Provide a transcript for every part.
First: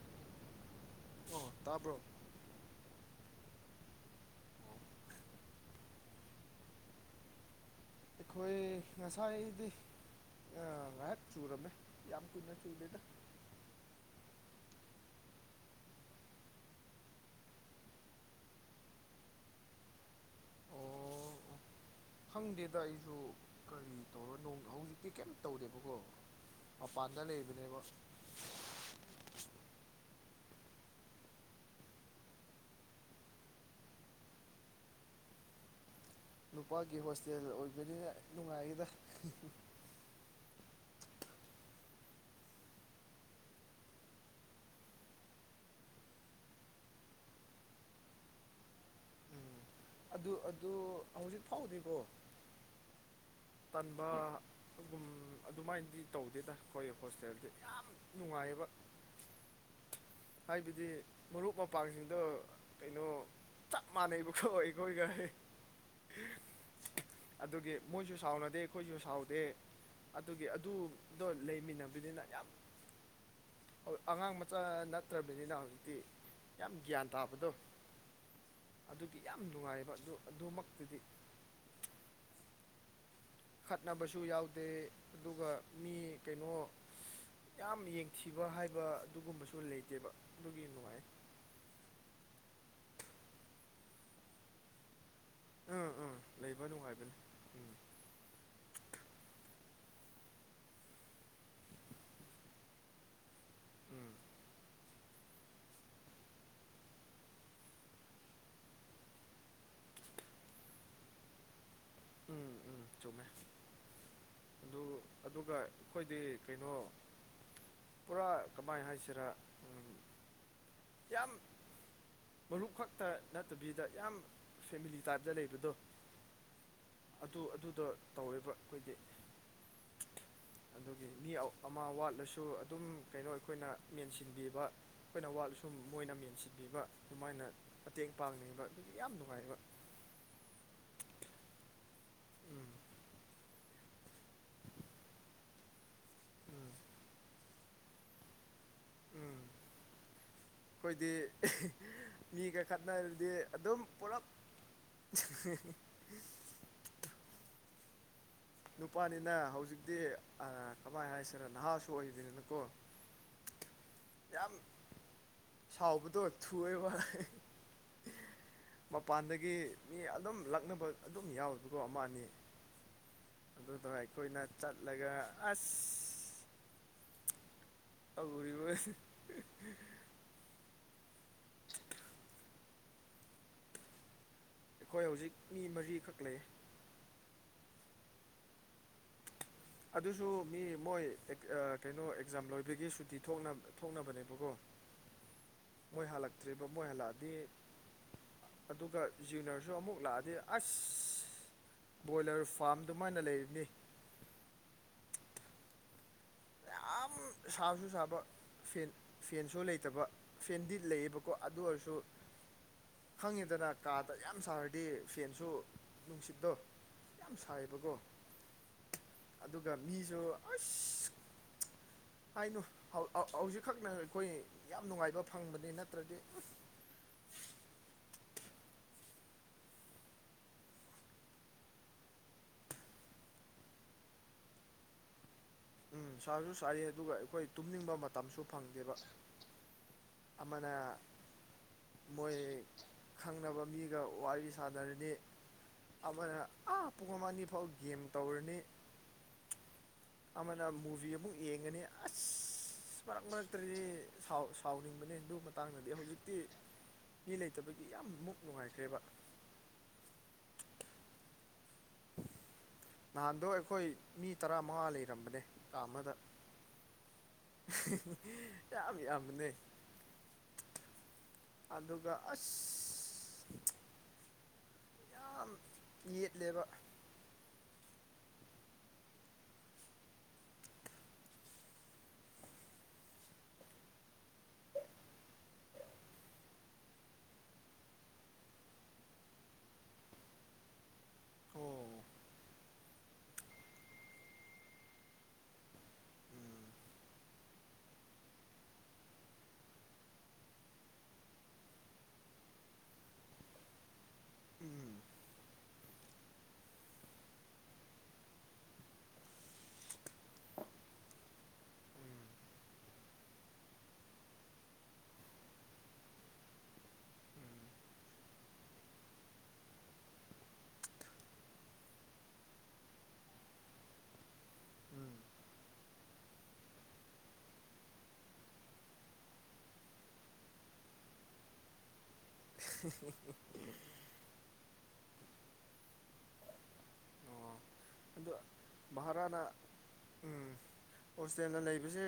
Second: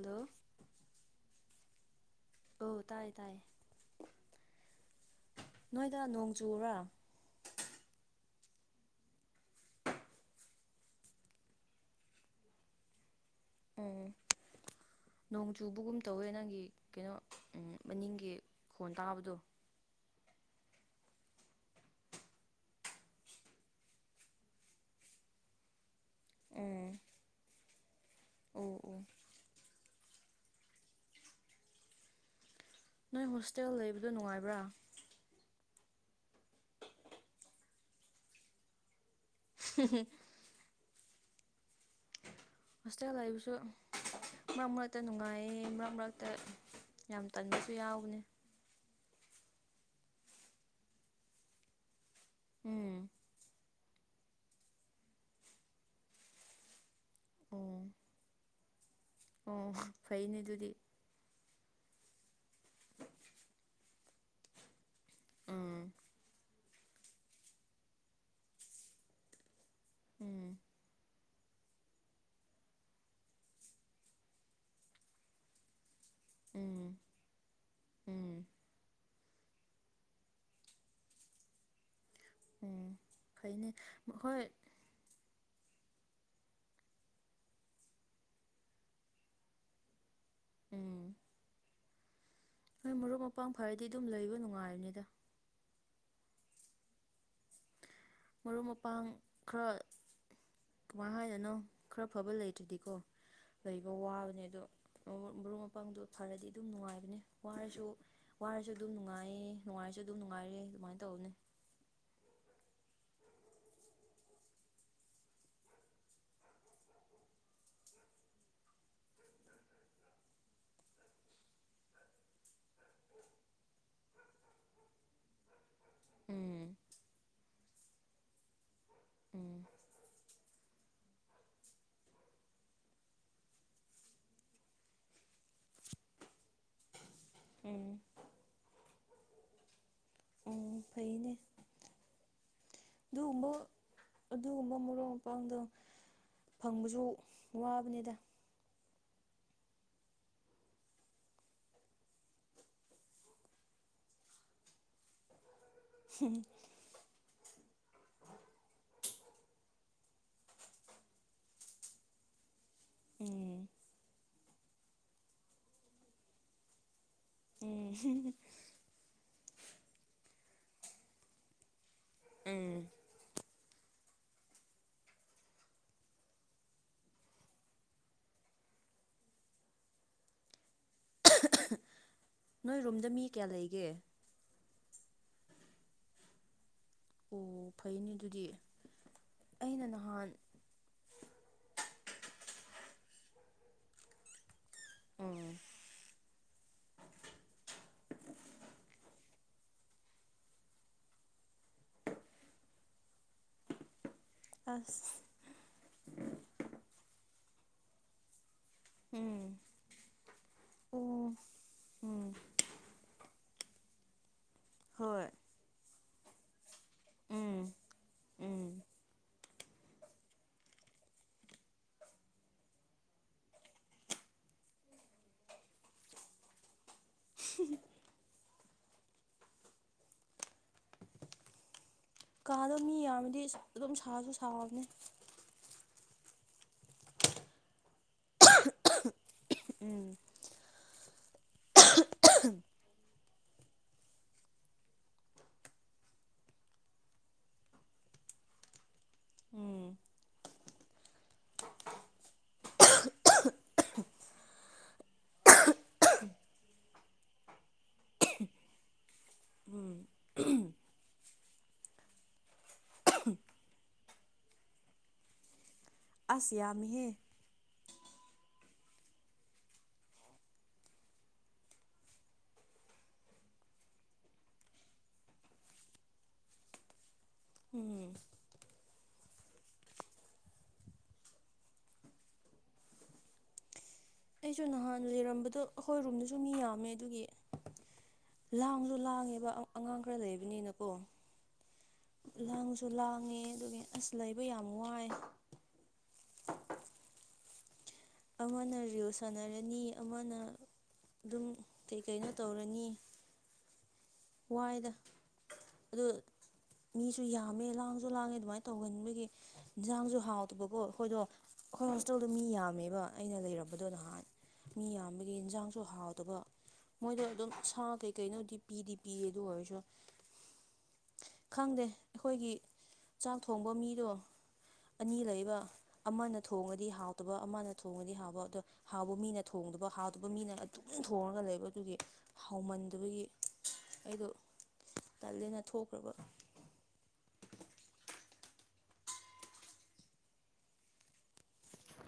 hello ꯑꯣ ꯇꯥꯕ꯭ꯔꯣ hello ꯇꯥꯏꯌꯦ ꯇꯥꯏꯌꯦ ꯅꯣꯏꯗ ꯅꯣꯡ ꯆꯨꯕ꯭ꯔꯥ ꯑꯩꯈꯣꯏ ꯉꯁꯥꯏꯗꯤ ꯑꯥ ꯉꯩꯍꯥꯛ ꯆꯨꯔꯝꯃꯦ ꯌꯥꯝ ꯀꯨꯏꯅ ꯆꯨꯗꯦꯗ ꯎꯝ ꯅꯣꯡ ꯆꯨꯕꯒꯨꯝ ꯇꯧꯋꯦ ꯅꯪꯒꯤ ꯀꯩꯅꯣ ꯎꯝ ꯃꯅꯤꯡꯒꯤ ꯃꯈꯣꯟ ꯇꯥꯕꯗꯣ [inaudible] ꯈꯪꯗꯦꯗ ꯑꯩꯖꯨ ꯀꯔꯤ ꯇꯧꯔꯗꯧ ꯍꯧꯖꯤꯛꯇꯤ ꯀꯌꯤꯝ ꯇꯧꯗꯦꯕꯀꯣ ꯎꯝ ꯃꯄꯥꯟꯗ ꯂꯩꯕꯅꯦꯕ ꯑꯣ ꯑꯣ ꯅꯣꯏ ꯍꯣꯁꯇꯦꯜ ꯂꯩꯕꯗꯣ ꯅꯨꯡꯉꯥꯏꯕ꯭ꯔꯥ ꯅꯨꯄꯥꯒꯤ ꯍꯣꯁꯇꯦꯜ ꯑꯣꯏꯕꯅꯤꯅ ꯅꯨꯡꯉꯥꯏꯗ ꯍꯨꯝ ꯍꯨꯝ ꯍꯣꯁꯇꯦꯜ ꯂꯩꯕꯖꯨ ꯃꯔꯛ ꯃꯔꯛꯇ ꯅꯨꯡꯉꯥꯏꯌꯦ ꯃꯔꯛ ꯃꯔꯛꯇ ꯌꯥꯝ ꯇꯟꯕꯖꯨ ꯌꯥꯎꯕꯅꯦ ꯑꯗꯨ ꯑꯗꯨ ꯍꯧꯖꯤꯛ ꯐꯥꯎꯗꯤꯀꯣ ꯎꯝ ꯇꯟꯕ ꯒꯨꯝ ꯑꯗꯨꯃꯥꯏꯅꯗꯤ ꯇꯧꯗꯦꯗꯥ ꯑꯩꯈꯣꯏ ꯍꯣꯁꯇꯦꯜꯗꯤ ꯎꯝ ꯌꯥꯝ ꯅꯨꯡꯉꯥꯏꯌꯦꯕ ꯑꯣ ꯐꯩꯅꯦ ꯑꯗꯨꯗꯤ ꯍꯥꯏꯕꯗꯤ ꯃꯔꯨꯞ ꯃꯄꯥꯡꯖꯤꯡꯗꯣ ꯀꯩꯅꯣ ꯆꯞ ꯃꯥꯟꯅꯩꯕ ꯈꯣ ꯑꯩꯈꯣꯏꯒ ꯍꯦ ꯎꯝ ꯑꯗꯨꯒꯤ ꯃꯣꯏꯖꯨ ꯁꯥꯎꯅꯗꯦ ꯑꯈꯣꯏꯖꯨ ꯁꯥꯎꯗꯦ ꯑꯗꯨꯒꯤ ꯎꯝ ꯑꯗꯨ ꯑꯗꯣ ꯂꯩꯃꯤꯟꯅꯕꯅꯤꯅ ꯌꯥꯝ ꯍꯣꯏ ꯑꯉꯥꯡ ꯃꯆꯥ ꯅꯠꯇ꯭ꯔꯕꯅꯤꯅ ꯍꯧꯖꯤꯛꯇꯤ ꯌꯥꯝ ꯎꯝ ꯒ꯭ꯌꯥꯟ ꯇꯥꯕꯗꯣ ꯎꯝ ꯑꯗꯨꯒꯤ ꯌꯥꯝ ꯅꯨꯡꯉꯥꯏꯕ ꯑꯗꯨ ꯑꯗꯨꯃꯛꯇꯨꯗꯤ ꯎꯝ ꯐꯩꯅꯦ ꯈꯠꯅꯕꯁꯨ ꯍꯣꯏ ꯌꯥꯎꯗꯦ ꯑꯗꯨꯒ ꯃꯤ ꯀꯩꯅꯣ ꯌꯥꯝ ꯌꯦꯡꯊꯤꯕ ꯍꯥꯏꯕ ꯑꯗꯨꯒꯨꯝꯕꯖꯨ ꯂꯩꯇꯦꯕ ꯑꯗꯨꯒꯤ ꯅꯨꯡꯉꯥꯏ ꯎꯝ ꯍꯣꯏ ꯃꯔꯨꯞ ꯃꯄꯥꯡ ꯐꯔꯗꯤ ꯑꯗꯨꯝ ꯂꯩꯕ ꯅꯨꯡꯉꯥꯏꯕꯅꯤꯗ ꯑꯥ ꯑꯥ ꯂꯩꯕ ꯅꯨꯡꯉꯥꯏꯕꯅꯤ ꯎꯝ ꯃꯔꯨꯞ ꯃꯄꯥꯡ ꯈꯔ ꯀꯃꯥꯏ ꯍꯥꯏꯗꯨꯏꯅꯣ ꯈꯔ ꯐꯕ ꯂꯩꯇ꯭ꯔꯗꯤꯀꯣ ꯂꯩꯕ ꯎꯝ ꯋꯥꯕꯅꯦ ꯑꯗꯣ ꯑꯣ ꯃꯔꯨꯞ ꯃꯄꯥꯡꯗꯣ ꯐꯔꯗꯤ ꯑꯗꯨꯝ ꯅꯨꯡꯉꯥꯏꯕꯅꯦ ꯋꯥꯔꯖꯨ ꯋꯥꯔꯖꯨ ꯑꯗꯨꯝ ꯅꯨꯡꯉꯥꯏꯌꯦ ꯅꯨꯡꯉꯥꯏꯔꯖꯨ ꯑꯗꯨꯝ ꯅꯨꯡꯉꯥꯏꯔꯦ ꯑꯗꯨꯃꯥꯏꯟ ꯇꯕꯅꯤ ꯎꯝ ꯎꯝ ꯆꯨꯝꯃꯦ [inaudible] ꯑꯗꯨ ꯑꯗꯨꯒ ꯑꯩꯈꯣꯏꯗꯤ ꯀꯩꯅꯣ ꯄꯨꯔꯥ ꯀꯃꯥꯏ ꯍꯥꯏꯁꯤꯔꯥ ꯎꯝ ꯌꯥꯝ ꯃꯔꯨꯞ ꯈꯛꯇ ꯅꯠꯇꯕꯤꯗ ꯌꯥꯝ ꯐꯦꯃꯤꯂꯤ ꯇꯥꯏꯞꯇ ꯂꯩꯕꯗꯣ ꯎꯝ ꯑꯗꯨ ꯑꯗꯨꯗꯣ ꯇꯧꯋꯦꯕ ꯑꯈꯣꯏꯗꯤ ꯎꯝ [unintelligible] ꯑꯗꯨꯒꯤ ꯃꯤ ꯑꯃ ꯋꯥꯠꯂꯁꯨ ꯑꯗꯨꯝ ꯀꯩꯅꯣ ꯑꯩꯈꯣꯏꯅ ꯃꯦꯟꯁꯤꯟꯕꯤꯕ ꯑꯈꯣꯏꯅ ꯋꯥꯠꯂꯁꯨ ꯃꯣꯏꯅ ꯃꯦꯟꯁꯤꯟꯕꯤꯕ ꯑꯗꯨꯃꯥꯏꯅ ꯎꯝ ꯃꯇꯦꯡ ꯄꯥꯡꯅꯩꯌꯦꯕ ꯑꯗꯨꯒꯤ ꯌꯥꯝ ꯅꯨꯡꯉꯥꯏꯕ ꯎꯝ ꯐꯩꯅꯦ ꯎꯝ ꯑꯗꯨꯒꯨꯝꯕ ꯑꯗꯨꯒꯨꯝꯕ ꯃꯔꯨꯞ ꯃꯄꯥꯡꯗꯣ ꯎꯝ ꯐꯪꯕꯖꯨ ꯋꯥꯕꯅꯤꯗ ꯈꯣꯏꯗꯤ [unintelligible] ꯃꯤꯒ ꯈꯠꯅꯔꯗꯤ ꯑꯗꯨꯝ ꯄꯨꯂꯞ [unintelligible] [unintelligible] ꯅꯨꯄꯥꯅꯤꯅ ꯍꯧꯖꯤꯛꯇꯤ ꯑ ꯀꯃꯥꯏ ꯍꯥꯏꯁꯤꯔ ꯅꯍꯥꯁꯨ ꯑꯣꯏꯕꯅꯤꯅꯀꯣ ꯎꯝ ꯌꯥꯝ ꯁꯥꯎꯕꯗꯣ ꯊꯨꯌꯦꯕ [unintelligible] ꯎꯝ [unintelligible] ꯃꯄꯥꯟꯗꯒꯤ ꯃꯤ ꯑꯗꯨꯝ ꯂꯛꯅꯕ ꯑꯗꯨꯝ ꯌꯥꯎꯏꯀꯣ ꯑꯃꯥ ꯑꯅꯤ ꯎꯝ ꯑꯗꯨꯗ ꯑꯩꯈꯣꯏꯅ ꯆꯠꯂꯒ ꯑꯁ ꯇꯧꯔꯤꯕꯅꯤ [unintelligible] ꯅꯣꯏ ꯔꯨꯝꯗ ꯃꯤ ꯀ꯭ꯌꯥ ꯂꯩꯒꯦ ꯑꯈꯣꯏ ꯍꯧꯖꯤꯛ ꯃꯤ ꯃꯔꯤꯈꯛ ꯂꯩꯌꯦ ꯑꯣ ꯐꯩꯅꯦ ꯗꯨꯗꯤ ꯑꯗꯨꯁꯨ ꯃꯤ ꯃꯣꯏ ꯑ ꯀꯩꯅꯣ ꯑꯦꯛꯖꯥꯝ ꯂꯣꯏꯕꯒꯤ ꯁꯨꯇꯤ ꯊꯣꯛꯅ ꯊꯣꯛꯅꯕꯅꯦꯕꯀꯣ ꯎꯝ ꯃꯣꯏ ꯍꯥꯜꯂꯛꯇ꯭ꯔꯤꯕ ꯃꯣꯏ ꯍꯜꯂꯑꯗꯤ ꯑꯗꯨꯒ ꯖꯤꯅꯔꯖꯨ ꯑꯃꯨꯛ ꯂꯥꯛꯑꯗꯤ ꯑꯁ ꯕꯣꯏꯂꯔ ꯐꯥꯔꯝ ꯗꯨꯃꯥꯏꯅ ꯂꯩꯔꯤꯅꯤ ꯑꯁ ꯌꯥꯝ ꯁꯥꯖꯨ ꯁꯥꯕ ꯐꯦꯟ ꯎꯝ ꯐꯦꯟꯁꯨ ꯂꯩꯇꯕ ꯐꯦꯟꯗꯤ ꯑꯣ ꯂꯩꯌꯦꯕꯀꯣ ꯑꯗꯨ ꯑꯣꯏꯔꯖꯨ ꯎꯝ ꯈꯪꯉꯦꯗꯅꯥ ꯀꯥꯗ ꯌꯥꯝ ꯁꯥꯔꯗꯤ ꯍꯣꯏ ꯐꯦꯟꯁꯨ ꯅꯨꯡꯁꯤꯠꯇꯣ ꯌꯥꯝ ꯎꯝ ꯁꯥꯏꯌꯦꯕꯀꯣ ꯎꯝ ꯑꯗꯨꯒ ꯃꯤꯖꯨ ꯑꯁ ꯍꯥꯏꯅꯨ ꯍꯧ ꯍꯧ ꯍꯧꯖꯤꯛꯈꯛꯅ ꯑꯈꯣꯏ ꯌꯥꯝ ꯅꯨꯡꯉꯥꯏꯕ ꯐꯪꯕꯅꯤ ꯅꯠꯇ꯭ꯔꯗꯤ ꯎꯝ [unintelligible] [unintelligible] ꯀꯥꯗꯣ ꯃꯤ ꯌꯥꯝꯃꯗꯤ ꯑꯗꯨꯝ ꯁꯥꯖꯨ ꯁꯥꯕꯅꯤ ꯎꯝ ꯁꯥꯖꯨ ꯁꯥꯏꯌꯦ ꯑꯗꯨꯒ ꯑꯩꯈꯣꯏ ꯇꯨꯝꯅꯤꯡꯕ ꯃꯇꯝꯁꯨ ꯐꯪꯗꯦꯕ [unintelligible] ꯎꯝ ꯑꯃꯅ ꯃꯣꯏ ꯈꯪꯅꯕ ꯃꯤꯒ ꯋꯥꯔꯤ ꯁꯥꯟꯅꯔꯅꯤ ꯑꯃꯅ ꯑꯥ ꯄꯨꯡ ꯑꯃ ꯑꯅꯤ ꯐꯥꯎ ꯒꯦꯝ ꯇꯧꯔꯅꯤ ꯎꯝ ꯑꯃꯅ ꯃꯨꯚꯤ ꯑꯃꯨꯛ ꯌꯦꯡꯉꯅꯤ ꯑꯁ ꯃꯔꯛ ꯃꯔꯛꯇꯗꯤ ꯁꯥꯎꯕꯁꯨ ꯁꯥꯎꯅꯤꯡꯕꯅꯤ ꯑꯗꯨ ꯃꯇꯥꯡꯗꯗꯤ ꯍꯧꯖꯤꯛꯇꯤ ꯃꯤ ꯂꯩꯇꯕꯒꯤ ꯌꯥꯝ ꯃꯨꯛ ꯅꯨꯡꯉꯥꯏꯈ꯭ꯔꯦꯕ [unintelligible] ꯅꯍꯥꯟꯗꯣ ꯑꯩꯈꯣꯏ ꯃꯤ ꯇꯔꯥꯃꯉꯥ ꯂꯩꯔꯝꯕꯅꯦ ꯀꯥ ꯑꯃꯗ ꯑꯁ ꯌꯥꯝꯃꯤꯍꯦ ꯍ ꯍ ꯌꯥꯝ ꯌꯥꯝꯕꯅꯦ ꯑꯗꯨꯒꯥ ꯑꯁ ꯌꯥꯝ ꯌꯦꯠꯂꯦꯕ ꯎꯝ ꯑꯩꯁꯨ ꯅꯍꯥꯟ ꯂꯤꯔꯝꯕꯗꯣ ꯑꯈꯣꯏ ꯔꯣꯝꯗꯨꯖꯨ ꯃꯤ ꯌꯥꯝꯃꯦ ꯑꯗꯨꯒꯤ ꯂꯥꯡꯖꯨ ꯂꯥꯡꯉꯦꯕ ꯑ ꯑꯉꯥꯡ ꯈꯔ ꯂꯩꯕꯅꯤꯅꯀꯣ ꯑꯣ ꯂꯥꯡꯖꯨ ꯂꯥꯡꯉꯦ ꯑꯗꯨꯒꯤ ꯑꯁ ꯂꯩꯕ ꯌꯥꯝ ꯋꯥꯏ ꯎꯝ ꯑꯃꯅ ꯔꯤꯜ ꯁꯥꯟꯅꯔꯅꯤ ꯑꯃꯅ ꯗꯨꯝ ꯀꯩ ꯀꯩꯅꯣ ꯇꯧꯔꯅꯤ ꯋꯥꯏꯗ ꯎꯝ ꯑꯗꯨ ꯃꯤꯁꯨ ꯌꯥꯝꯃꯦ ꯂꯥꯡꯖꯨ ꯂꯥꯡꯉꯦ ꯑꯗꯨꯃꯥꯏ ꯇꯧꯒꯟꯕꯒꯤ ꯏꯟꯖꯥꯡꯖꯨ ꯍꯥꯎꯇꯕꯒꯣ ꯑꯩꯈꯣꯏꯗꯣ ꯑꯩꯈꯣꯏ ꯎꯝ ꯍꯣꯁꯇꯦꯜꯗꯣ ꯃꯤ ꯌꯥꯝꯃꯦꯕ ꯑꯩꯅ ꯂꯩꯔꯝꯕꯗꯣ ꯅꯍꯥꯟ ꯃꯤ ꯌꯥꯝꯕꯒꯤ ꯌꯦꯟꯖꯥꯡꯁꯨ ꯍꯥꯎꯗꯕ ꯃꯣꯏꯗꯣ ꯑꯗꯨꯝ ꯎꯝ ꯁꯥ ꯀꯩꯀꯩꯅꯣꯗꯤ ꯄꯤꯗꯤ ꯄꯤꯌꯦꯗꯨ ꯑꯣꯢꯔꯁꯨ ꯈꯪꯗꯦ ꯑꯩꯈꯣꯏꯒꯤ ꯆꯥꯛ ꯊꯣꯡꯕ ꯃꯤꯗꯣ ꯎꯝ ꯑꯅꯤ ꯂꯩꯕ ꯑꯃꯅ ꯊꯣꯡꯉꯗꯤ ꯍꯥꯎꯇꯕ ꯑꯃꯅ ꯊꯣꯡꯉꯗꯤ ꯍꯥꯎꯕ ꯑꯗꯣ ꯍꯥꯎꯕ ꯃꯤꯅ ꯊꯣꯡꯗꯕ ꯍꯥꯥꯎꯇꯕ ꯃꯤꯅ ꯑꯗꯨꯝ ꯊꯣꯡꯔꯒ ꯂꯩꯕ ꯑꯗꯨꯒꯤ ꯍꯥꯎꯃꯟꯗꯕꯒꯤ ꯑꯩꯗꯣ ꯇꯜꯂꯦꯅ ꯊꯣꯛꯈ꯭ꯔꯕ ꯑꯣ ꯑꯗꯣ ꯃꯍꯔꯥꯅ ꯎꯝ ꯍꯣꯁꯇꯦꯜꯗ ꯂꯩꯕꯖꯦ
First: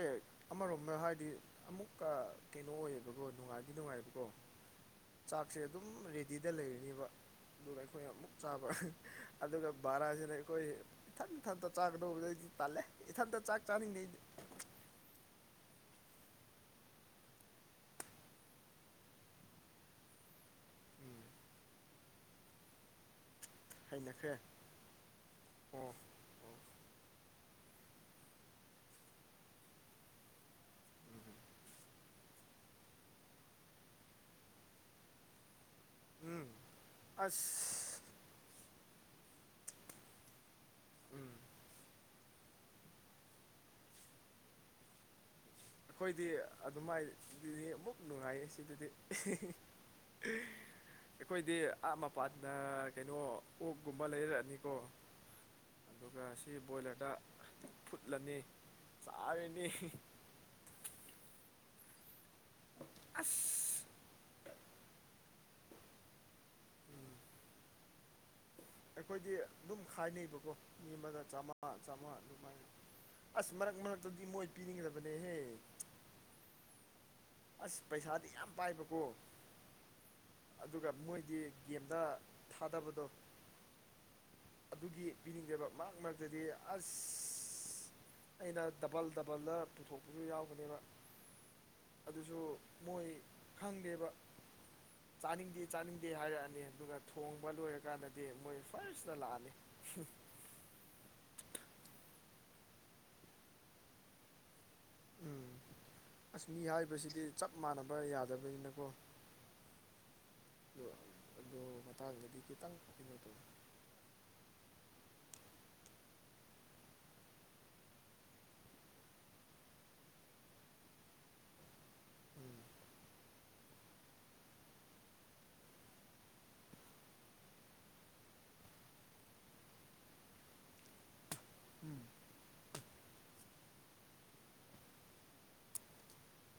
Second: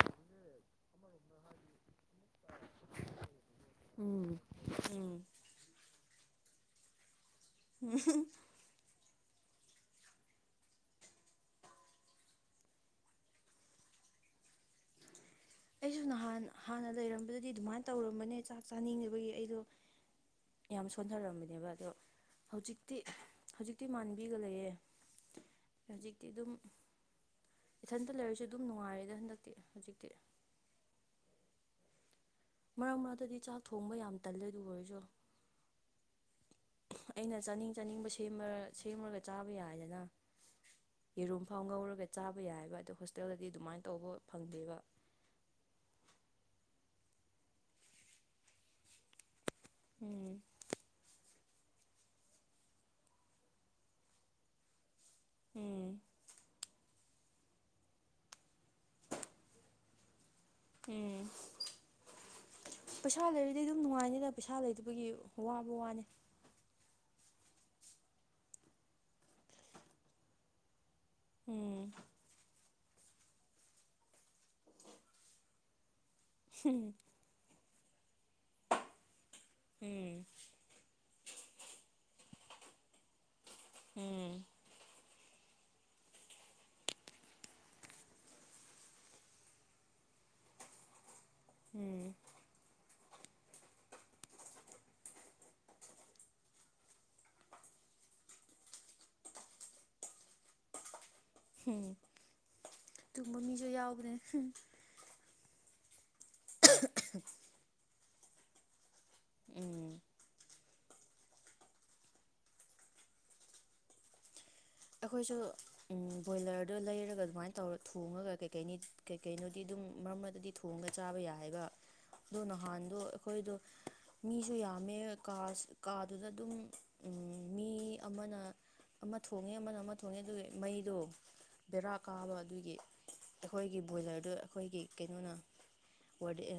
ꯑꯃꯔꯣꯝꯗ ꯍꯥꯏꯗꯤ ꯑꯃꯨꯛꯀ ꯀꯩꯅꯣ ꯑꯣꯏꯌꯦꯕꯀꯣ ꯅꯨꯡꯉꯥꯏꯗꯤ ꯅꯨꯡꯉꯥꯏꯕꯀꯣ ꯎꯝ ꯎꯝ ꯆꯥꯛꯁꯦ ꯑꯗꯨꯝ ꯔꯦꯗꯤꯗ ꯂꯩꯔꯅꯤꯕ ꯑꯗꯨꯒ ꯑꯩꯈꯣꯏ ꯎꯝ ꯑꯃꯨꯛ ꯆꯥꯕ ꯑꯗꯨꯒ ꯕꯔꯥꯖꯤꯅ ꯑꯩꯈꯣꯏ ꯏꯊꯟꯊꯟꯇ ꯆꯥꯒꯗꯧꯕ ꯑꯩꯗꯤ ꯇꯥꯜꯂꯦ ꯏꯊꯟꯇ ꯆꯥꯛ ꯆꯥꯅꯤꯡꯗꯦ ꯑꯩꯗꯤ ꯑꯩꯁꯨ ꯅꯍꯥꯟ ꯍꯥꯟꯅ ꯂꯩꯔꯝꯕꯗꯗꯤ ꯑꯗꯨꯃꯥꯏꯟ ꯇꯧꯔꯝꯕꯅꯦ ꯆꯥꯛ ꯆꯥꯅꯤꯡꯗꯕꯒꯤ ꯑꯩꯗꯣ ꯌꯥꯝ ꯎꯝ ꯁꯣꯟꯊꯔꯝꯕꯅꯦꯕ ꯑꯗꯣ ꯍꯧꯖꯤꯛꯇꯤ ꯍꯧꯖꯤꯛꯇꯤ ꯍꯩꯅꯈ꯭ꯔꯦ ꯃꯥꯟꯕꯤꯒ ꯂꯩꯌꯦ ꯑꯣ ꯍꯧꯖꯤꯛ ꯇꯤꯑꯗꯨꯝ ꯑꯣ ꯏꯊꯟꯇ ꯂꯩꯔꯁꯨ ꯑꯗꯨꯝ ꯅꯨꯡꯉꯥꯏꯔꯦꯗ ꯍꯟꯗꯛꯇꯤ ꯍꯨꯖꯤꯛꯇꯤ ꯎꯝ ꯃꯔꯛ ꯃꯔꯛꯇꯗꯤ ꯆꯥꯛ ꯊꯣꯡꯕ ꯌꯥꯝ ꯇꯜꯂꯦ ꯑꯗꯨ ꯑꯣꯏꯔꯖꯨ ꯎꯝ ꯑꯩꯅ ꯆꯥꯅꯤꯡ ꯑꯁ ꯆꯥꯅꯤꯡꯕ ꯁꯦꯝꯔ ꯁꯦꯝꯔꯒ ꯆꯥꯕ ꯌꯥꯏꯗꯅ ꯎꯝ ꯌꯦꯔꯨꯝ ꯐꯥꯎ ꯉꯧꯔꯒ ꯆꯥꯕ ꯌꯥꯏꯌꯦꯕ ꯑꯗꯨ ꯍꯣꯁꯇꯦꯜꯗꯗꯤ ꯑꯗꯨꯃꯥꯏꯅ ꯇꯧꯕ ꯐꯪꯗꯦꯕ ꯈꯣꯏꯗꯤ ꯑꯗꯨꯃꯥꯏ ꯗꯨꯗꯤ ꯑꯃꯨꯛ ꯅꯨꯡꯉꯥꯏꯌꯦ ꯁꯤꯗꯗꯤ [inaudible] ꯎꯝ ꯑꯩꯈꯣꯏꯗꯤ ꯑꯥ ꯃꯄꯥꯟꯅ ꯀꯩꯅꯣ ꯑꯣꯛꯒꯨꯝꯕ ꯂꯩꯔꯛꯑꯅꯤꯒꯣ ꯎꯝ ꯗꯨꯒ ꯁꯤ ꯕꯣꯏꯂꯔꯗ ꯐꯨꯠꯂꯅꯤ ꯆꯥꯔꯤꯅꯤ ꯎꯝ ꯄꯩꯁꯥ ꯂꯩꯔꯗꯤ ꯗꯨꯝ ꯑꯁ ꯅꯨꯡꯉꯥꯏꯅꯤꯅ ꯄꯩꯁꯥ ꯂꯩꯇꯕꯒꯤ ꯋꯥꯕ ꯋꯥꯅꯤ ꯎꯝ ꯑꯩꯈꯣꯏꯗꯤ ꯗꯨꯝ ꯈꯥꯏꯅꯩꯕꯀꯣ ꯃꯤ ꯑꯃꯗ ꯆꯥꯝꯉꯥ ꯎꯝ ꯆꯥꯝꯉꯥ ꯑꯗꯨꯃꯥꯏꯅ ꯑꯁ ꯃꯔꯛ ꯃꯔꯛꯇꯗꯤ ꯃꯣꯏ ꯄꯤꯅꯤꯡꯗꯕꯅꯦꯍꯦ ꯍꯝ ꯑꯁ ꯄꯩꯁꯥꯗꯤ ꯌꯥꯝ ꯄꯥꯏꯕꯒꯣ ꯎꯝ ꯑꯗꯨꯒ ꯃꯣꯏꯗꯤ ꯒꯦꯝꯗ ꯊꯥꯗꯕꯗꯣ ꯎꯝ ꯒꯤ ꯄꯤꯅꯤꯡꯗꯦꯕ ꯃꯔꯛ ꯃꯔꯛꯇꯗꯤ ꯑꯁ ꯑꯩꯅ ꯗꯕꯜ ꯗꯕꯜꯗ ꯄꯨꯊꯣꯛꯄꯖꯨ ꯌꯥꯎꯕꯅꯦꯕ ꯎꯝ ꯑꯗꯨꯁꯨ ꯃꯣꯏ ꯈꯪꯗꯦꯕ ꯆꯥꯅꯤꯡꯗꯦ ꯆꯥꯅꯤꯡꯗꯦ ꯍꯥꯏꯔꯛꯑꯅꯤ ꯑꯗꯨꯒ ꯊꯣꯡꯕ ꯂꯣꯏꯔꯀꯥꯟꯗꯗꯤ ꯃꯣꯏ ꯐꯥꯔꯁ ꯇ ꯂꯥꯛꯑꯅꯤ ꯎꯝ ꯑꯗꯨꯨꯝꯕ ꯃꯤꯁꯨ ꯌꯥꯎꯕꯅꯦ ꯎꯝ ꯑꯁ ꯃꯤ ꯍꯥꯏꯕꯁꯤꯗꯤ ꯆꯞ ꯃꯥꯟꯅꯕ ꯌꯥꯗꯕꯅꯤꯅꯀꯣ ꯎꯪ ꯗꯨ ꯑꯗꯨ ꯃꯇꯥꯡꯗꯗꯤ ꯈꯤꯇꯪ ꯀꯩꯅꯣ ꯇꯧ ꯑꯩꯈꯣꯏꯁꯨ ꯎꯝ ꯕꯣꯏꯂꯔꯗꯣ ꯂꯩꯔꯒ ꯑꯗꯨꯃꯥꯏꯅ ꯇꯧꯔ ꯊꯣꯡꯉꯒ ꯀꯩꯀꯩꯅꯤ ꯀꯩꯀꯩꯅꯣꯗꯤ ꯑꯗꯨꯝ ꯃꯔꯛ ꯃꯔꯛꯇꯗꯤ ꯊꯣꯡꯒ ꯆꯥꯕ ꯌꯥꯏ ꯍꯥꯏꯒ ꯑꯗꯣ ꯎꯝ ꯅꯍꯥꯟꯗꯣ ꯑꯩꯈꯣꯏꯗꯣ ꯃꯤꯁꯨ ꯌꯥꯝꯃꯦ ꯀꯥꯁ ꯀꯥꯗꯨꯗ ꯑꯗꯨꯝ ꯎꯝ ꯃꯤ ꯑꯃꯅ ꯑꯃ ꯊꯣꯡꯉꯦ ꯑꯃꯅ ꯑꯃ ꯊꯣꯡꯉꯦ ꯑꯗꯨꯒꯤ ꯃꯩꯗꯣ ꯕꯦꯔꯥ ꯎꯝ ꯀꯥꯕ ꯑꯗꯨꯒꯤ ꯑꯈꯣꯏꯒꯤ ꯕꯣꯏꯂꯔꯗꯨ ꯑꯩꯈꯣꯏꯒꯤ ꯀꯩꯅꯣꯅ ꯋꯥꯔꯗꯦ ꯑ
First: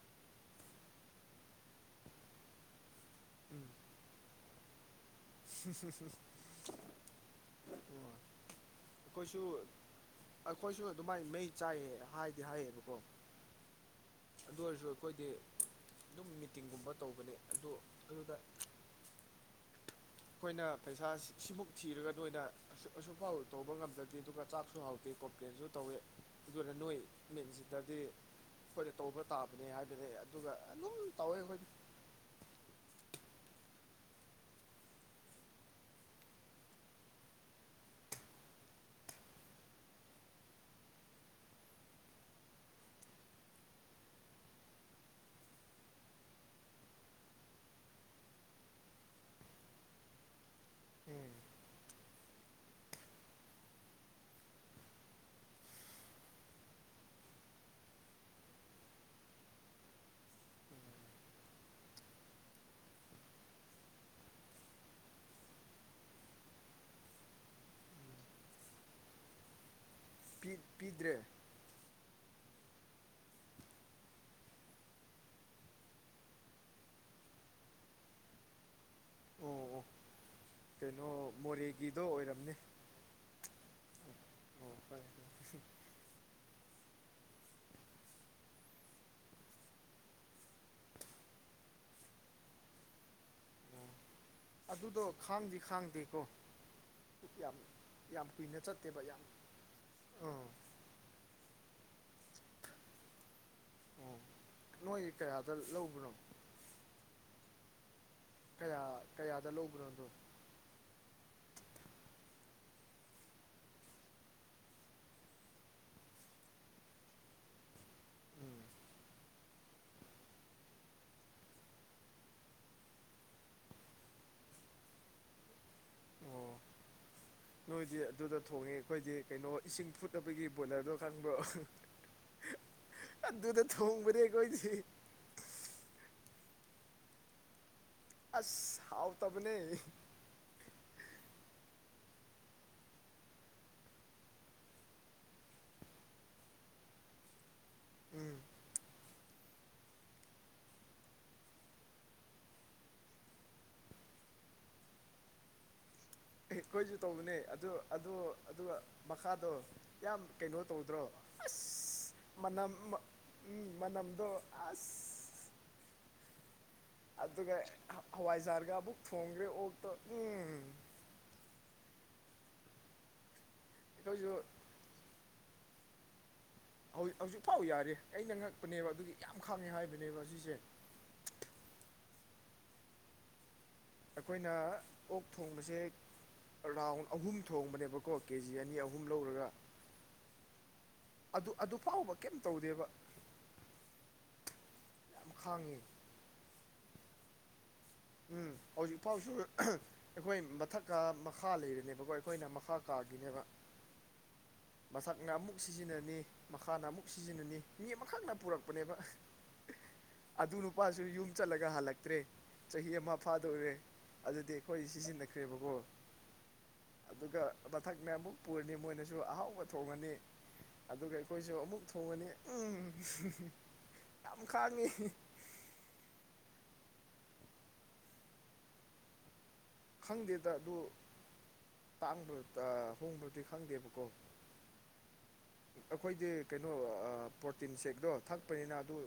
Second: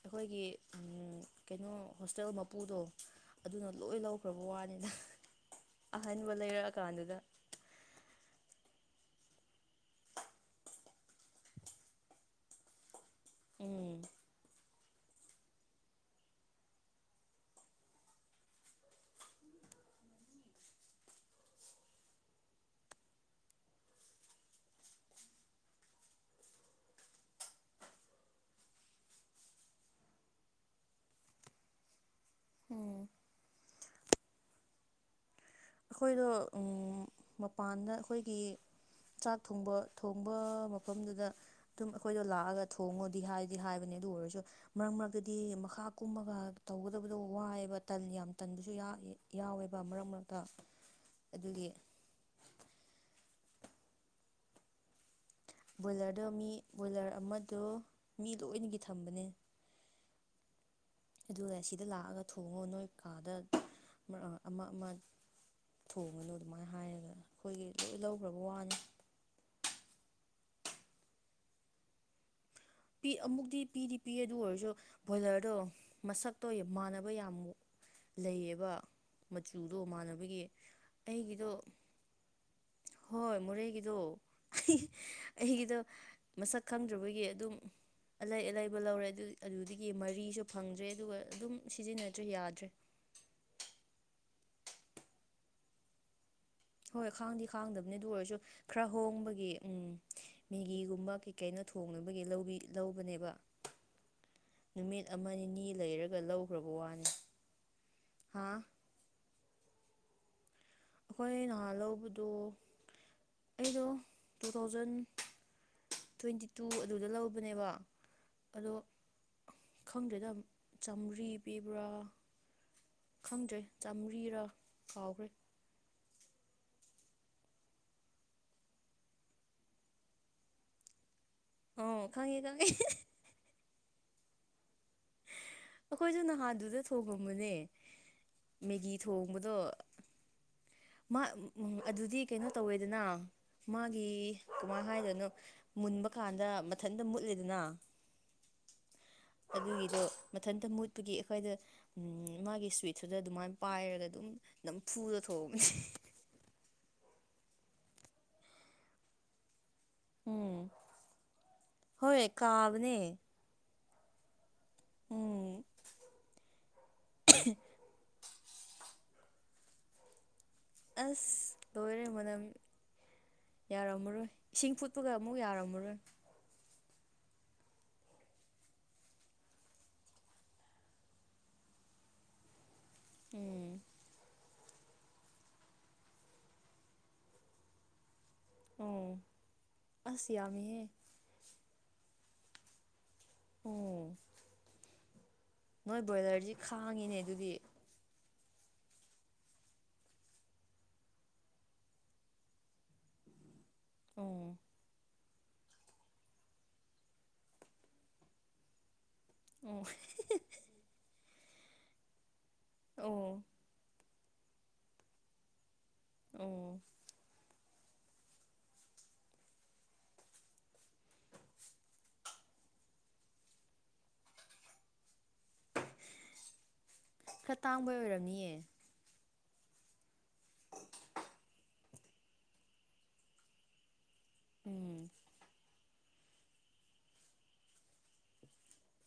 ꯑꯩꯈꯣꯏꯒꯤ ꯎꯝ ꯀꯩꯅꯣ ꯍꯣꯁꯇꯦꯜ ꯃꯄꯨꯗꯣ ꯑꯗꯨꯅ ꯎꯝ ꯂꯣꯏ ꯂꯧꯈ꯭ꯔꯕ ꯋꯥꯅꯤꯗ [unintelligible] ꯑꯍꯟꯕ ꯂꯩꯔꯛꯑ ꯀꯥꯟꯗꯨꯗ ꯈꯣꯏꯁꯨ ꯑꯩꯈꯣꯏꯁꯨ ꯑꯗꯨꯃꯥꯏꯅ ꯃꯩ ꯆꯥꯏꯌꯦ ꯍꯥꯏꯗꯤ ꯍꯥꯏꯌꯦꯕꯀꯣ ꯎꯝ ꯗꯨ ꯑꯣꯏꯔꯁꯨ ꯑꯩꯈꯣꯏꯗꯤ ꯑꯗꯨꯝ ꯃꯤꯇꯤꯡꯒꯨꯝꯕ ꯇꯧꯕꯅꯤ ꯑꯗꯨ ꯑꯗꯨꯗ ꯑꯩꯈꯣꯏꯅ ꯄꯩꯁꯥ ꯁꯤ ꯁꯤꯃꯨꯛ ꯊꯤꯔꯒ ꯅꯣꯏꯗ ꯑꯁꯨꯛ ꯑꯁꯨꯛ ꯐꯥꯎ ꯇꯧꯕ ꯉꯝꯗ꯭ꯔꯗꯤ ꯑꯗꯨꯒ ꯆꯥꯛꯁꯨ ꯍꯥꯎꯇꯦ ꯀꯣꯝꯄ꯭ꯂꯦꯟꯁꯨ ꯇꯧꯋꯦ ꯑꯗꯨꯅ ꯅꯣꯏ ꯃꯦꯟ ꯁꯤꯗꯗꯤ ꯑꯩꯈꯣꯏꯅ ꯇꯧꯕ ꯇꯥꯕꯅꯦ ꯍꯥꯏꯕꯅꯦ ꯑꯗꯨꯒ ꯑꯗꯨꯝ ꯇꯧꯋꯦ ꯑꯩꯈꯣꯏꯗꯤ ꯑꯩꯈꯣꯏꯗꯣ ꯎꯝ ꯃꯄꯥꯟꯗ ꯑꯈꯣꯏꯒꯤ ꯆꯥꯛ ꯊꯣꯡꯕ ꯊꯣꯡꯕ ꯃꯐꯝꯗꯨꯗ ꯑꯗꯨꯝ ꯑꯩꯈꯣꯏꯗꯣ ꯂꯥꯛꯑꯒ ꯊꯣꯡꯉꯣꯗꯤ ꯍꯥꯏꯗꯤ ꯍꯥꯏꯕꯅꯦ ꯑꯗꯨ ꯑꯣꯏꯔꯁꯨ ꯃꯔꯛ ꯃꯔꯛꯇꯗꯤ ꯃꯈꯥ ꯀꯨꯝꯃꯒ ꯇꯧꯒꯗꯕꯗꯣ ꯋꯥꯏꯌꯦꯕ ꯇꯟ ꯌꯥꯝ ꯇꯟꯕꯁꯨ ꯌꯥ ꯏ ꯌꯥꯎꯋꯦꯕ ꯃꯔꯛ ꯃꯔꯛꯇ ꯎꯝ ꯑꯗꯨꯒꯤ ꯕꯣꯏꯂꯔꯗꯣ ꯃꯤ ꯕꯣꯏꯂꯔ ꯑꯃꯗꯣ ꯃꯤ ꯂꯣꯏꯅꯒꯤ ꯊꯝꯕꯅꯦ ꯑꯗꯨꯒ ꯁꯤꯗ ꯂꯥꯛꯑꯒ ꯊꯣꯡꯉꯣ ꯅꯣꯏ ꯀꯥꯗ ꯃꯔ ꯑ ꯑꯃ ꯑꯃ ꯊꯣꯡꯉꯅꯨ ꯑꯗꯨꯃꯥꯏ ꯍꯥꯏꯔꯒ ꯑꯩꯈꯣꯏꯒꯤ ꯂꯣꯏ ꯂꯧꯈ꯭ꯔꯕ ꯋꯥꯅꯤ ꯄꯤ ꯄꯤꯗ꯭ꯔꯦ ꯄꯤ ꯑꯃꯨꯛꯇꯤ ꯄꯤꯗꯤ ꯄꯤꯌꯦ ꯑꯗꯨ ꯑꯣꯏꯔꯁꯨ ꯕꯣꯏꯂꯔꯗꯣ ꯃꯁꯛꯇꯣ ꯃꯥꯟꯅꯕ ꯌꯥꯝ ꯂꯩꯌꯦꯕ ꯑꯣ ꯃꯆꯨꯗꯣ ꯑꯣ ꯃꯥꯟꯅꯕꯒꯤ ꯀꯩꯅꯣ ꯑꯩꯒꯤꯗꯣ ꯃꯣꯔꯦꯒꯤꯗꯣ ꯑꯣꯏꯔꯝꯅꯤ ꯍꯣꯏ ꯃꯣꯔꯦꯒꯤꯗꯣ ꯑꯣ ꯍꯣꯏ ꯍꯣꯏ ꯑꯩꯒꯤꯗꯣ ꯃꯁꯛ ꯈꯪꯗ꯭ꯔꯕꯒꯤ ꯑꯗꯨꯝ ꯑꯂꯩ ꯑꯂꯩꯕ ꯂꯧꯔꯦ ꯑꯗꯨ ꯑꯗꯨꯗꯒꯤ ꯃꯔꯤꯁꯨ ꯐꯪꯗ꯭ꯔꯦ ꯑꯗꯨꯒ ꯑꯗꯨꯝ ꯁꯤꯖꯤꯟꯅꯗ꯭ꯔꯦ ꯌꯥꯗ꯭ꯔꯦ ꯑꯗꯨꯗꯣ ꯈꯥꯡꯗꯤ ꯈꯥꯡꯗꯦꯀꯣ ꯍꯣꯏ ꯈꯥꯡꯗꯤ ꯌꯥꯝ ꯈꯥꯡꯗꯕꯅꯦ ꯑꯗꯨ ꯌꯥꯝ ꯑꯣꯏꯔꯁꯨ ꯀꯨꯏꯅ ꯈꯔ ꯆꯠꯇꯦꯕ ꯌꯥꯝ ꯍꯣꯡꯕꯒꯤ ꯎꯝ ꯑꯥ ꯃꯦꯒꯤꯒꯨꯝꯕꯒꯤ ꯀꯩꯅꯣ ꯊꯣꯡꯅꯕꯒꯤ ꯂꯧꯕꯤ ꯂꯧꯕꯅꯦꯕ ꯑꯣ ꯅꯨꯃꯤꯠ ꯅꯣꯏ ꯑꯃ ꯀꯌꯥꯗ ꯅꯤꯅꯤ ꯂꯧꯕꯅꯣ ꯂꯩꯔꯒ ꯂꯧꯈ꯭ꯔꯕ ꯋꯥꯅꯤ ꯀꯌꯥ ꯀꯌꯥꯗ ꯂꯧꯕꯅꯣ ꯑꯗꯣ ꯑꯩꯈꯣꯏ ꯅꯍꯥꯟ ꯂꯧꯕꯗꯣ ꯑꯩꯗꯣ ꯇꯨ ꯊꯥꯎꯖꯟ ꯇ꯭ꯋꯦꯟꯇꯤ ꯇꯨ ꯑꯗꯨꯗ ꯂꯧꯕꯅꯦꯕ ꯎꯝ ꯑꯗꯣ ꯈꯪꯗ꯭ꯔꯦꯗ ꯑꯝꯞ ꯆꯥꯝꯃ꯭ꯔꯤ ꯄꯤꯕ꯭ꯔꯥ ꯈꯪꯗ꯭ꯔꯦ ꯆꯥꯃ꯭ꯔꯤꯔꯥ ꯀꯥꯎꯒ꯭ꯔꯦ ꯑꯣ ꯅꯣꯏꯗꯤ ꯑꯗꯨꯗ ꯊꯣꯡꯉꯦ ꯈꯣꯏꯗꯤ ꯀꯩꯅꯣ ꯏꯁꯤꯡ ꯐꯨꯠꯅꯕꯒꯤ ꯕꯣꯏꯂꯔꯗꯣ ꯈꯪꯕ꯭ꯔꯣ ꯑꯥ ꯈꯪꯉꯦ ꯈꯪꯉꯦ ꯑꯗꯨꯗ ꯊꯣꯡꯕꯗꯤ ꯑꯩꯈꯣꯏꯗꯤ ꯑꯈꯣꯏꯖꯨ ꯅꯍꯥꯟꯗꯨꯗ ꯊꯣꯡꯉꯝꯕꯅꯦ ꯑꯁ ꯃꯦꯒꯤ ꯍꯥꯎꯇꯕꯅꯦ ꯊꯣꯡꯕꯗꯣ ꯃ ꯎꯝ ꯑꯗꯨꯗꯤ ꯀꯩꯅꯣ ꯇꯧꯋꯦꯗꯅ ꯃꯥꯒꯤ ꯀꯃꯥꯏ ꯍꯥꯏꯗꯣꯏꯅꯣ ꯃꯨꯟꯕ ꯀꯥꯟꯗ ꯃꯊꯟꯇ ꯃꯨꯠꯂꯤꯗꯅ ꯎꯝ ꯑꯗꯨꯒꯤꯗꯣ ꯃꯊꯟꯇ ꯃꯨꯠꯄꯒꯤ ꯑꯦꯈꯣꯏꯗ ꯃꯥꯒꯤ ꯁ꯭ꯋꯤꯠꯇꯨꯗ ꯑꯗꯨꯃꯥꯏꯅ ꯄꯥꯏꯔꯒ ꯑꯗꯨꯝ ꯅꯝ ꯐꯨꯗ ꯊꯣꯡꯕꯅꯤ ꯑꯦꯈꯣꯏꯖꯨ ꯇꯧꯕꯅꯦ ꯑꯗꯨ ꯑꯗꯣ ꯑꯗꯨꯒ ꯃꯈꯥꯗꯣ ꯌꯥꯝ ꯀꯩꯅꯣ ꯎꯝ ꯇꯧꯗ꯭ꯔꯣ ꯑꯁ ꯍꯣꯏ ꯃꯅꯝ ꯃ ꯀꯥꯕꯅꯦ ꯎꯝ ꯃꯅꯝꯗꯣ ꯑꯁ ꯎꯝ ꯑꯗꯨꯒ ꯍ ꯍꯋꯥꯏꯖꯥꯔꯒ ꯑꯃꯨꯛ ꯊꯣꯡꯒ꯭ꯔꯦ ꯑꯣꯛꯇꯣ ꯎꯝ ꯑꯁ ꯂꯣꯏꯔꯦ ꯃꯅꯝ ꯌꯥꯔꯝꯃꯔꯣꯏ ꯑꯩꯈꯣꯏꯁꯨ ꯏꯁꯤꯡ ꯐꯨꯠ ꯄꯒ ꯑꯃꯨꯛ ꯌꯥꯔꯝꯃꯔꯣꯏ ꯍꯧ ꯍꯧꯖꯤꯛꯐꯥꯎ ꯌꯥꯔꯤ ꯑꯩꯅ ꯉꯛꯄꯅꯦꯕ ꯑꯗꯨꯒꯤ ꯌꯥꯝ ꯈꯥꯡꯉꯦ ꯍꯥꯏꯕꯅꯦꯕ ꯑꯁꯤꯖꯦ ꯎꯝ ꯑꯩꯈꯣꯏꯅ ꯑꯣꯛ ꯊꯣꯡꯕꯁꯦ ꯔꯥꯎꯟ ꯑꯍꯨꯝ ꯊꯣꯡꯕꯅꯦꯕꯀꯣ ꯀꯦꯖꯤ ꯑꯅꯤ ꯑꯍꯨꯝ ꯑꯣ ꯂꯧꯔꯒ ꯑꯁ ꯌꯥꯝꯃꯤꯍꯦ ꯑꯗꯨ ꯑꯗꯨꯐꯥꯎꯕ ꯀꯩꯝ ꯇꯧꯗꯦꯕ ꯎꯝ ꯈꯥꯡꯉꯦ ꯅꯣꯏ ꯕꯣꯏꯂꯔꯖꯤ ꯈꯥꯡꯉꯤꯅꯦ ꯑꯗꯨꯗꯤ ꯎꯝ ꯍꯧꯖꯤꯛ ꯐꯥꯎꯁꯨ ꯑꯩꯈꯣꯏ ꯃꯊꯛꯀꯥ ꯃꯈꯥ ꯂꯩꯔꯤꯅꯦꯕꯀꯣ ꯑꯩꯈꯣꯏꯅ ꯃꯈꯥ ꯀꯥꯒꯤꯅꯦꯕ ꯑꯣ ꯃꯊꯛꯅ ꯑꯃꯨꯛ ꯁꯤꯖꯤꯅꯅꯤ ꯃꯈꯥꯅ ꯑꯃꯨꯛ ꯁꯤꯖꯤꯅꯅꯤ ꯃꯤ ꯑꯃꯥꯈꯛꯅ ꯄꯨꯔꯛꯄꯅꯦꯕ ꯑꯣ ꯑꯗꯨ ꯅꯨꯄꯥꯁꯨ ꯌꯨꯝ ꯆꯠꯂꯒ ꯍꯜꯂꯛꯇ꯭ꯔꯦ ꯆꯍꯤ ꯑꯃꯥ ꯑꯣ ꯐꯥꯗꯣꯔꯦ ꯑꯗꯨꯗꯤ ꯑꯩꯈꯣꯏ ꯁꯤꯖꯤꯟꯅꯈ꯭ꯔꯦꯕꯀꯣ ꯑꯣ ꯑꯗꯨꯒ ꯃꯊꯛꯅ ꯑꯃꯨꯛ ꯄꯨꯔꯅꯤ ꯃꯣꯏꯅꯁꯨ ꯑꯍꯥꯎ ꯕ ꯊꯣꯡꯉꯅꯤ ꯑꯗꯨꯒ ꯑꯩꯈꯣꯏꯖꯨ ꯑꯃꯨꯛ ꯊꯣꯡꯉꯅꯤ ꯎꯝ ꯌꯥꯝ ꯈꯥꯡꯉꯤ ꯈꯔ ꯇꯥꯡꯕꯩ ꯑꯣꯏꯔꯝꯅꯤꯌꯦ ꯈꯪꯗꯦꯗ ꯑꯗꯨ ꯇꯥꯡꯕ꯭ꯔ ꯇꯥ ꯍꯣꯡꯕ꯭ꯔꯗꯤ ꯈꯪꯗꯦꯕꯀꯣ ꯎꯝ ꯑꯈꯣꯏꯗꯤ ꯀꯩꯅꯣ ꯑꯥ ꯄ꯭ꯔꯣꯇꯤꯟ ꯁꯦꯛꯇꯣ ꯊꯛꯄꯅꯤꯅ ꯑꯗꯨ